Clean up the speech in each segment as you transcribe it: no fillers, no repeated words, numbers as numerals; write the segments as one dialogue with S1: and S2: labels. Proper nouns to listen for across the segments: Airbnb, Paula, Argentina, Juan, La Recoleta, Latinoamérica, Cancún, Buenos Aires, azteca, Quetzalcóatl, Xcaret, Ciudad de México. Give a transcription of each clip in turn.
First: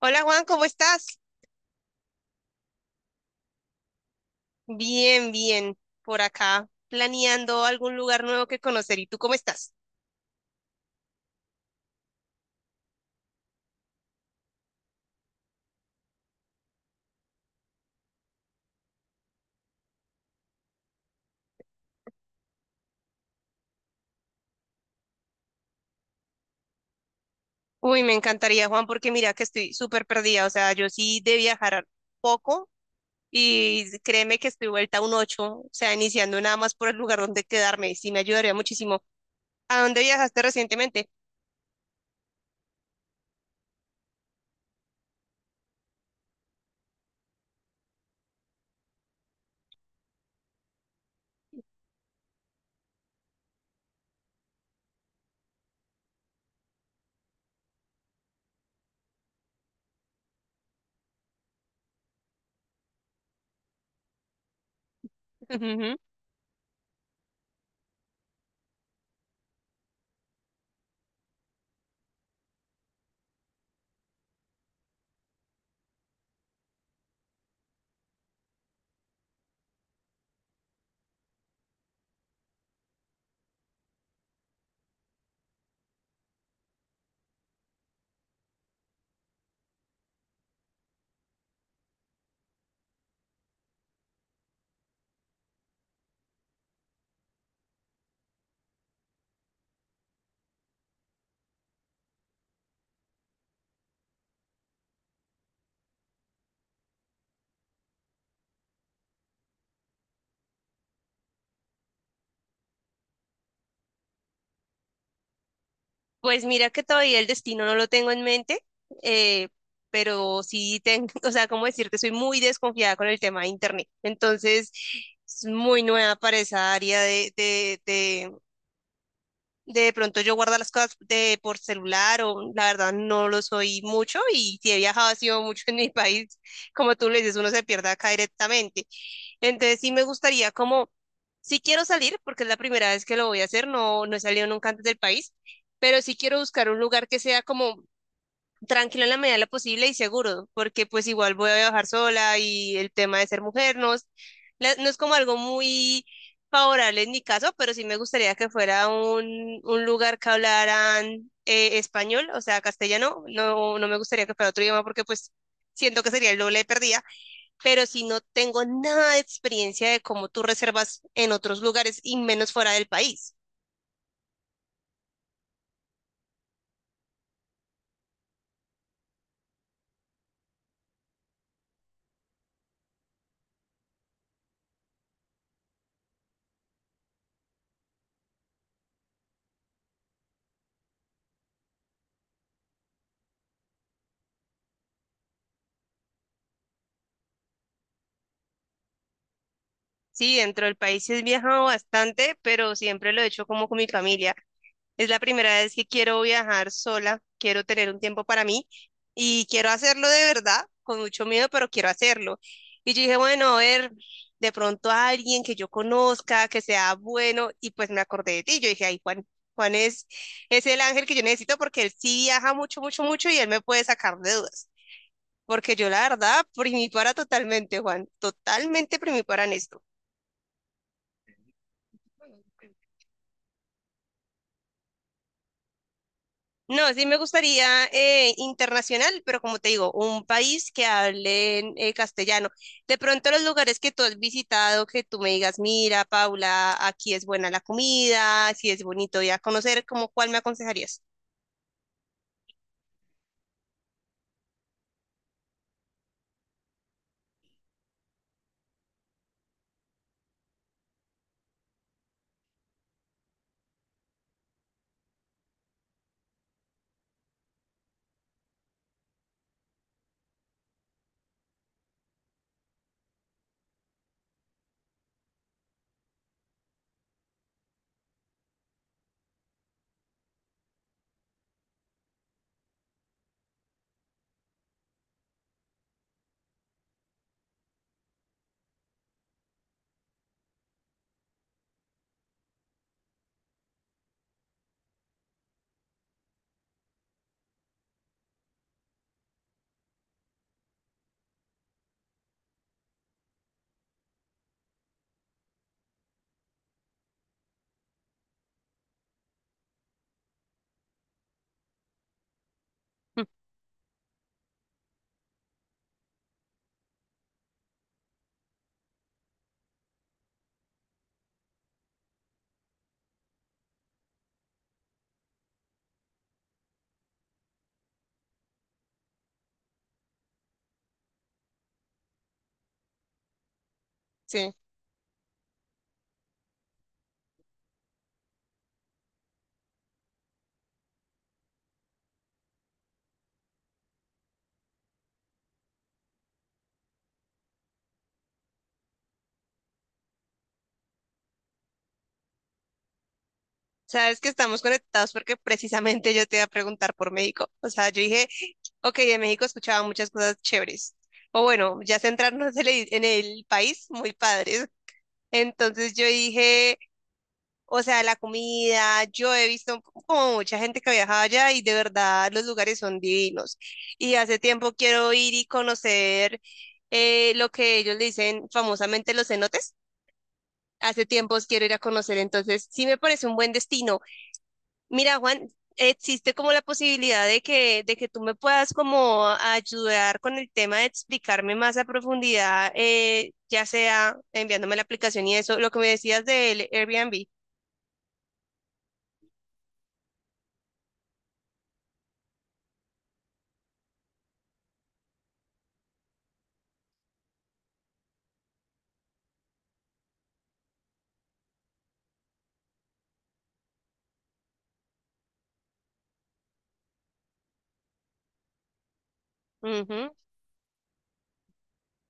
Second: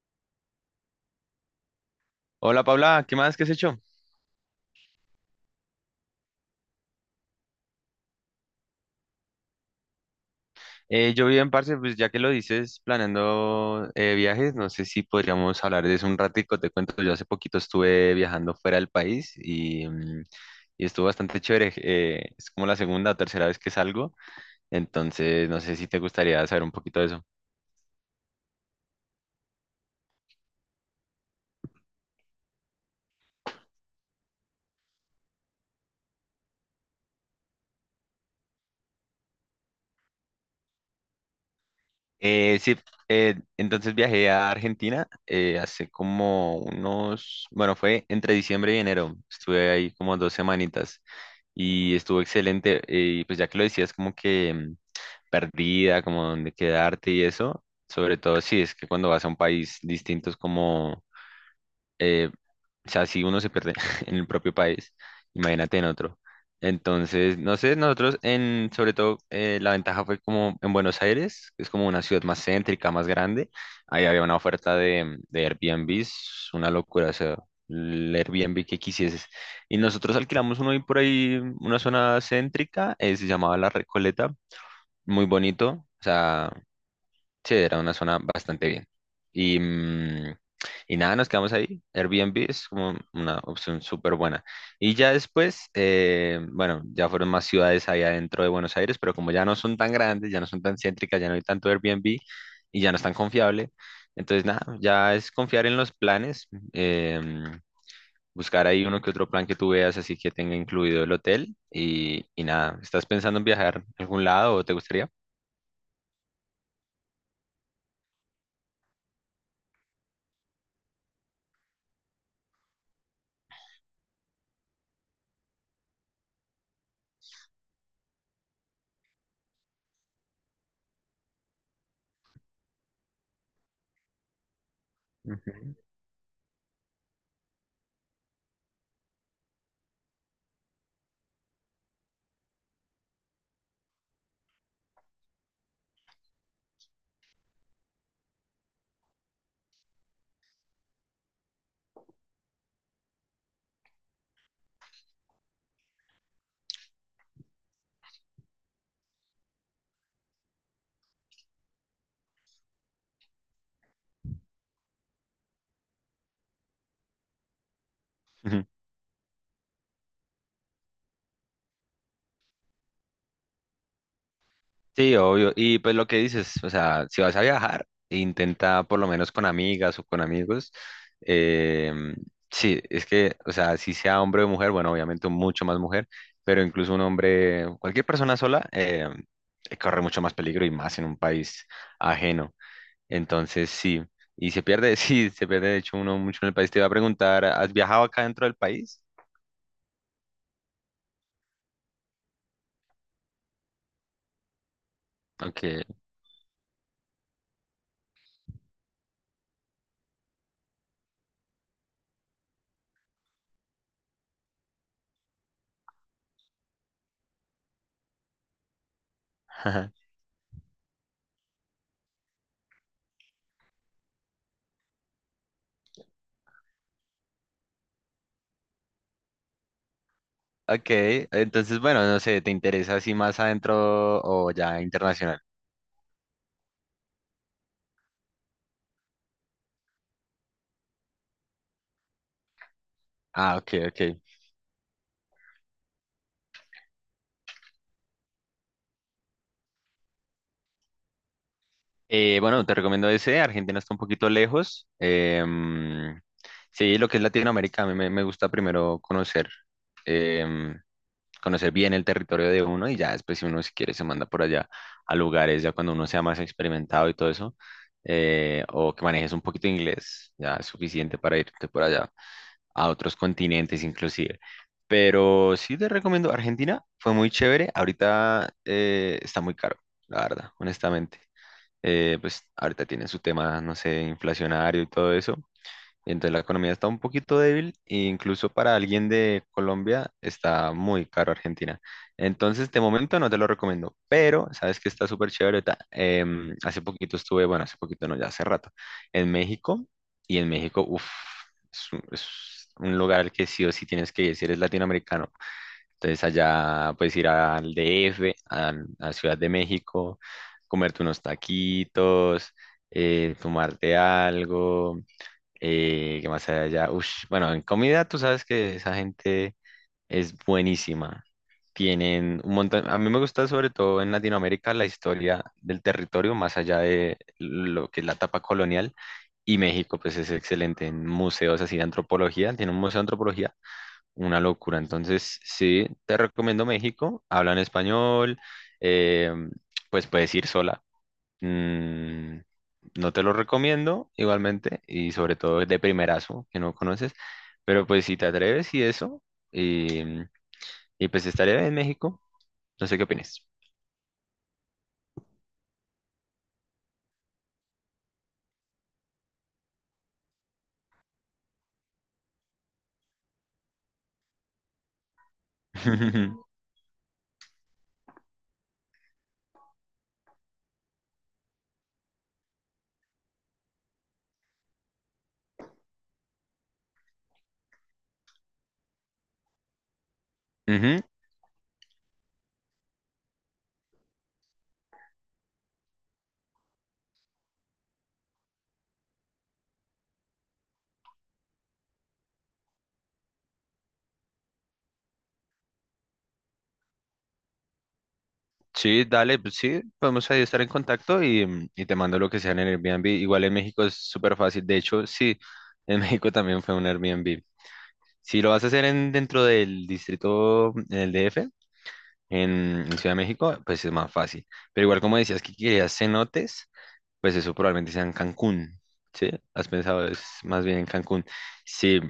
S1: Hola Juan, ¿cómo estás?
S2: Hola Paula, ¿qué más? ¿Qué has hecho?
S1: Bien, bien, por acá, planeando algún lugar nuevo que conocer. ¿Y tú cómo estás?
S2: Yo bien, parce, pues ya que lo dices, planeando viajes, no sé si podríamos hablar de eso un ratico. Te cuento, yo hace poquito estuve viajando fuera del país y y estuvo bastante chévere. Es como la segunda o tercera vez que salgo, entonces no sé si te gustaría saber un poquito de eso.
S1: Uy, me encantaría Juan, porque mira que estoy súper perdida. O sea, yo sí de viajar poco. Y créeme que estoy vuelta a un ocho, o sea, iniciando nada más por el lugar donde quedarme, sí me ayudaría muchísimo. ¿A dónde viajaste recientemente?
S2: Sí, entonces viajé a Argentina hace como unos, bueno, fue entre diciembre y enero, estuve ahí como dos semanitas. Y estuvo excelente. Y pues ya que lo decías, como que perdida, como dónde quedarte y eso, sobre todo si es que cuando vas a un país distinto es como, eh, o sea, si uno se pierde en el propio país, imagínate en
S1: Ujú.
S2: otro. Entonces, no sé, nosotros en, sobre todo, la ventaja fue como en Buenos Aires, que es como una ciudad más céntrica, más grande. Ahí había una oferta de Airbnbs, una locura, o sea, el Airbnb que quisieses. Y nosotros alquilamos uno ahí por ahí, una zona céntrica, se llamaba La Recoleta, muy bonito, o sea, sí, era una zona bastante bien. Y y nada, nos quedamos ahí. Airbnb es como una opción súper buena. Y ya después, bueno, ya fueron más ciudades ahí adentro de Buenos Aires, pero como ya no son tan grandes, ya no son tan céntricas, ya no hay tanto Airbnb y ya no es tan confiable. Entonces, nada, ya es confiar en los planes, em, buscar ahí uno que otro plan que tú veas, así que tenga incluido el hotel. Y nada, ¿estás pensando en viajar a algún lado o te gustaría?
S1: Pues mira que todavía el destino no lo tengo en mente, eh, pero sí tengo, o sea, cómo decirte, soy muy desconfiada con el tema de internet. Entonces, es muy nueva para esa área de. De pronto yo guardo las cosas de, por celular, o la verdad no lo soy mucho, y si he viajado ha sido mucho
S2: Ujú.
S1: en mi país, como tú le dices, uno se pierde acá directamente. Entonces sí me gustaría como, sí quiero salir porque es la primera vez que lo voy a hacer, no, no he salido nunca antes del país, pero sí quiero buscar un lugar que sea como tranquilo en la medida de lo posible y seguro, porque pues igual voy a viajar sola y el tema de ser mujer no es, no es como algo muy favorable en mi caso, pero sí me gustaría que fuera un lugar que hablaran español, o sea, castellano, no, no me gustaría que fuera otro idioma porque pues siento que sería el doble de perdida, pero si no tengo nada de experiencia de cómo tú reservas en otros lugares y menos fuera del país.
S2: Sí, obvio. Y pues lo que dices, o sea, si vas a viajar, intenta por lo menos con amigas o con amigos. em, sí, es que, o sea, si sea hombre o mujer, bueno, obviamente mucho más mujer, pero incluso un hombre, cualquier persona sola, corre mucho más peligro y más en un país ajeno. Entonces, sí. Y se pierde, sí, se pierde de hecho uno mucho en el país. Te iba a preguntar, ¿has viajado acá dentro del país?
S1: Sí, dentro del país sí he viajado bastante, pero siempre lo he hecho como con mi familia. Es la primera vez
S2: Ok.
S1: que quiero viajar sola, quiero tener un tiempo para mí y quiero hacerlo de verdad, con mucho miedo, pero quiero hacerlo. Y yo dije, bueno, a ver, de pronto a alguien que yo conozca, que sea bueno, y pues me acordé de ti. Yo dije, ay, Juan, Juan es el ángel que yo necesito porque él sí viaja mucho, mucho, mucho y él me puede sacar de dudas. Porque yo la verdad, primipara totalmente, Juan, totalmente primipara en esto.
S2: Ok, entonces, bueno, no sé, ¿te interesa así más adentro o ya internacional?
S1: No, sí me gustaría internacional, pero como te digo, un país que hable en castellano. De pronto los
S2: Ah, ok,
S1: lugares que
S2: ok.
S1: tú has visitado, que tú me digas, mira, Paula, aquí es buena la comida, si es bonito ir a conocer, ¿cómo cuál me aconsejarías?
S2: Bueno, te recomiendo ese, Argentina está un poquito lejos. Sí, lo que es Latinoamérica, a me gusta primero conocer, em, conocer bien el territorio de uno y ya después si uno si quiere se manda por allá a lugares, ya cuando uno sea más experimentado y todo eso, o que manejes un poquito de inglés, ya es suficiente para irte por allá, a otros continentes inclusive. Pero sí te recomiendo Argentina, fue muy chévere. Ahorita está muy caro, la verdad, honestamente. Pues ahorita tienen su tema, no sé, inflacionario y todo eso. Entonces la economía está un poquito débil e incluso para alguien de Colombia está muy caro Argentina. Entonces de momento no te lo recomiendo, pero sabes que está súper chévere. Hace poquito estuve, bueno, hace poquito no, ya hace rato, en México, y en México, uff, es un lugar al que sí o sí tienes que ir si eres latinoamericano. Entonces allá puedes ir al DF, a Ciudad de México, comerte unos taquitos,
S1: Mm.
S2: tomarte algo, ¿qué más hay allá? Ush, bueno, en comida tú sabes que esa gente es buenísima. Tienen un montón, a mí me gusta sobre todo en Latinoamérica la historia del territorio, más allá de lo que es la etapa colonial. Y México, pues es excelente en museos así de antropología, tiene un museo de antropología, una
S1: Sí.
S2: locura. Entonces, sí, te recomiendo México, hablan español, eh, pues puedes ir sola. Mm, no te lo recomiendo igualmente y sobre todo de primerazo que no conoces, pero pues si te atreves y eso, y, mm, y pues estaré en México, no sé qué opinas.
S1: Sabes que estamos conectados porque precisamente yo te iba a preguntar por México. O sea, yo dije, ok, de México escuchaba muchas cosas chéveres. O bueno, ya centrarnos en el país, muy padres. Entonces yo dije... O sea, la comida, yo he visto como mucha gente que viaja allá y de verdad los lugares son divinos. Y hace tiempo quiero ir y conocer lo que ellos le dicen famosamente los cenotes.
S2: Ujú.
S1: Hace tiempos quiero ir a conocer, entonces sí me parece un buen destino. Mira, Juan, existe como la posibilidad de que tú me puedas como ayudar con el tema de explicarme más a profundidad, ya sea enviándome la aplicación y eso, lo que me decías del Airbnb.
S2: Sí, dale, pues sí, podemos ahí estar en contacto y y te mando lo que sea en el Airbnb. Igual en México es súper fácil, de hecho, sí, en México también fue un Airbnb. Si lo vas a hacer en, dentro del distrito, mm, en el DF en, en Ciudad de México, pues es más fácil. Pero igual como decías que querías cenotes, pues eso probablemente sea en Cancún, ¿sí? ¿Has pensado
S1: Ujú,
S2: es más bien en Cancún? Sí,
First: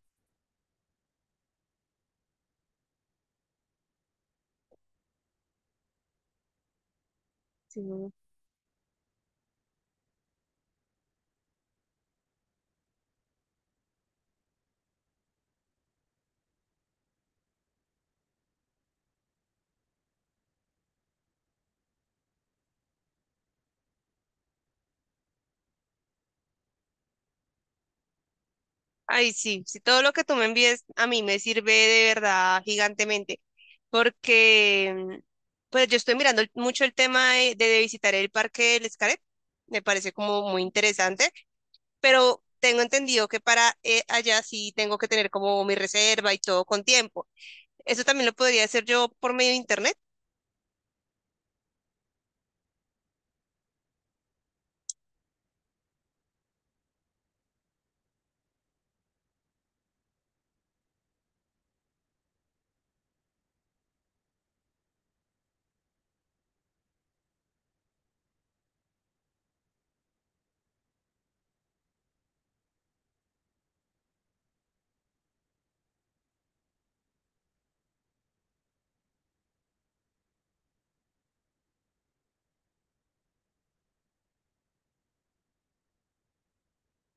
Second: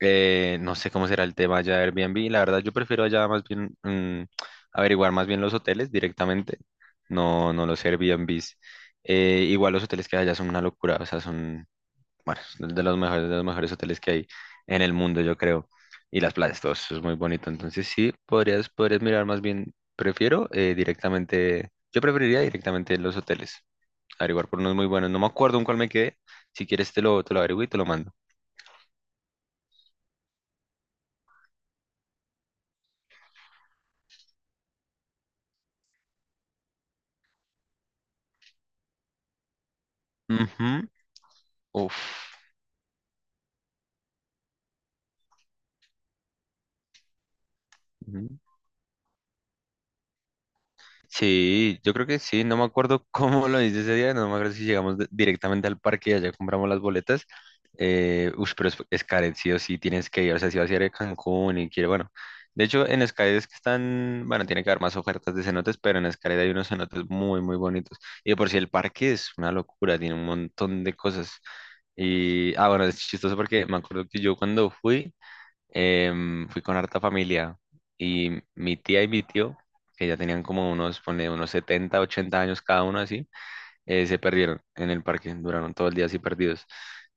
S2: no sé cómo será el tema allá de Airbnb, la verdad yo prefiero allá más bien averiguar más bien los hoteles directamente, no, no los
S1: sí.
S2: Airbnbs. Igual los hoteles que hay allá son una locura, o sea, son, bueno, son de los mejores hoteles que hay en el mundo, yo creo. Y las playas, todo eso es muy bonito. Entonces sí, podrías, podrías mirar más bien, prefiero directamente, yo preferiría directamente los hoteles, averiguar por unos muy buenos. No me acuerdo en cuál me quedé. Si quieres te te lo averiguo y te lo mando.
S1: Ay, sí, si todo lo que tú me envíes a mí me sirve de verdad gigantemente, porque pues yo estoy mirando mucho el tema de visitar el parque del Xcaret, me parece como muy
S2: Ujú.
S1: interesante,
S2: Uf.
S1: pero tengo entendido que para allá sí tengo que tener como mi reserva y todo con tiempo. Eso también lo
S2: Ujú.
S1: podría hacer yo por medio de internet.
S2: Sí, yo creo que sí, no me acuerdo cómo lo hice ese día, no me acuerdo si llegamos directamente al parque y allá compramos las boletas. Ush, pero es Xcaret, sí o sí tienes que ir, o sea, si vas a ir a Cancún y quiere, bueno, de hecho en Xcaret es que están, bueno, tiene que haber más ofertas de cenotes, pero en Xcaret hay unos cenotes muy, muy bonitos. Y de por sí el parque es una locura, tiene un montón de cosas. Y, ah, bueno, es chistoso porque me acuerdo que yo cuando fui, fui con harta familia y mi tía y mi tío, que ya tenían como unos, pone, unos 70 u 80 años cada uno así, se perdieron en el parque, duraron todo el día así perdidos.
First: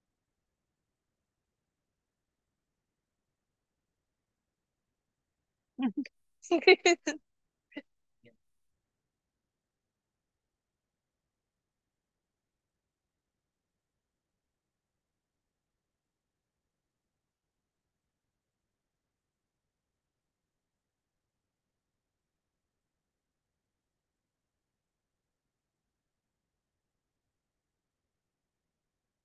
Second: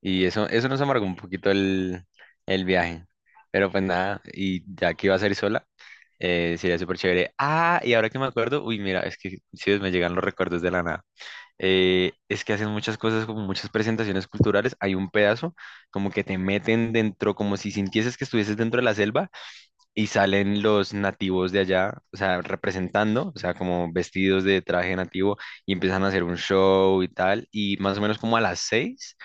S2: Y eso nos amargó un poquito el viaje. Pero pues nada, y ya que iba a salir sola, sería súper chévere. Ah, y ahora que me acuerdo, uy, mira, es que sí, me llegan los recuerdos de la nada. Es que hacen muchas cosas, como muchas presentaciones culturales. Hay un pedazo como que te meten dentro, como si sintieses que estuvieses dentro de la selva y salen los nativos de allá, o sea, representando, o sea, como vestidos de traje nativo y empiezan a hacer un show y tal. Y más o menos como a las 6,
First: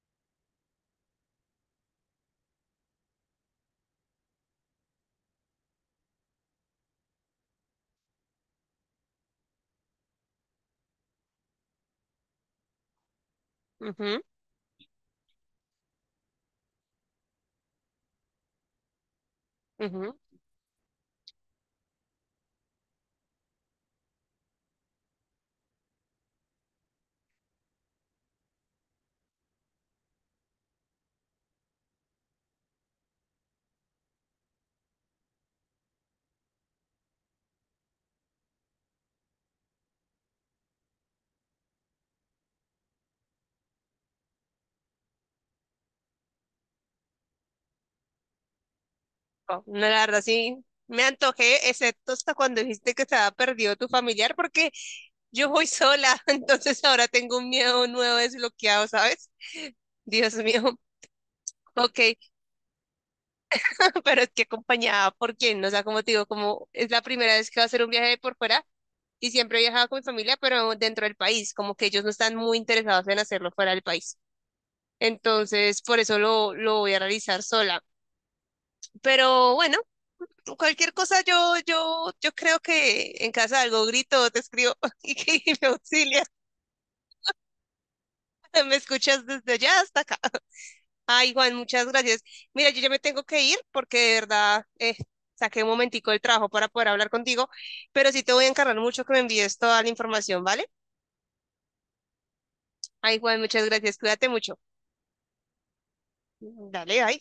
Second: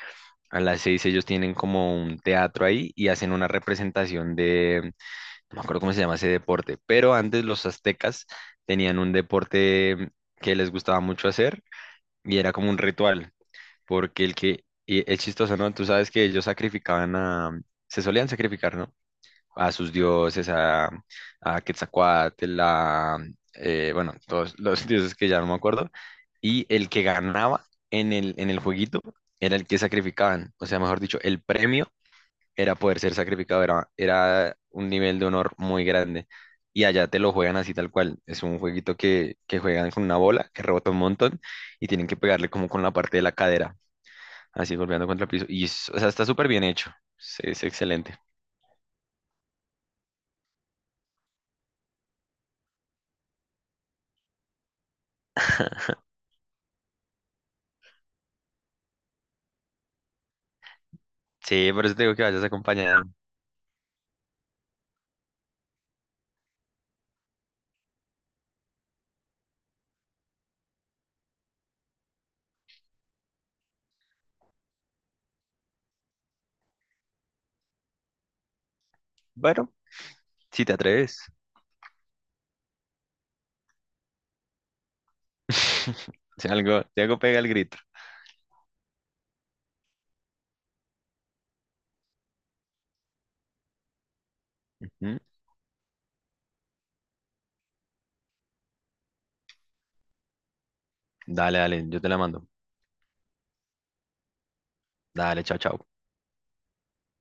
S2: a las seis ellos tienen como un teatro ahí y hacen una representación de, no me acuerdo cómo se llama ese deporte, pero antes los aztecas tenían un deporte que les gustaba mucho hacer y era como un ritual
S1: Ujú,
S2: porque el que, y es chistoso, ¿no? Tú sabes que ellos sacrificaban a, se solían sacrificar, ¿no? A sus
S1: ujú.
S2: dioses, a Quetzalcóatl, a, bueno, todos los dioses que ya no me acuerdo, y el que ganaba en el jueguito era el que sacrificaban, o sea, mejor dicho, el premio era poder ser sacrificado, era un nivel de honor muy grande. Y allá te lo juegan así tal cual. Es un jueguito que juegan con una bola que rebota un montón y tienen que pegarle como con la parte de la cadera, así golpeando contra el piso. O sea, está súper bien hecho. Sí, es excelente.
S1: Oh, no, la verdad sí, me antojé, excepto hasta cuando dijiste que estaba perdido tu familiar, porque yo voy sola, entonces ahora tengo un miedo nuevo desbloqueado, ¿sabes? Dios mío.
S2: Sí, por eso
S1: Ok,
S2: te digo que vayas acompañado.
S1: pero es que acompañada por quién, o sea, como te digo, como es la primera vez que va a hacer un viaje de por fuera y siempre he viajado con mi familia, pero dentro del país, como que ellos no están muy interesados en hacerlo fuera del país. Entonces, por eso lo voy a realizar sola. Pero
S2: Bueno,
S1: bueno,
S2: si te
S1: cualquier
S2: atreves.
S1: cosa yo, yo creo que en casa algo grito, te escribo y, que me auxilia.
S2: Si algo, si algo pega el grito.
S1: Me escuchas desde allá hasta acá. Ay, Juan, muchas gracias. Mira, yo ya me tengo que ir porque de verdad
S2: Ujú.
S1: saqué un momentico del trabajo para poder hablar contigo, pero sí te voy a encargar mucho que me envíes toda la información, ¿vale?
S2: Dale, dale, yo te la mando.
S1: Ay, Juan, muchas gracias. Cuídate mucho.
S2: Dale, chao, chao.
S1: Dale, bye.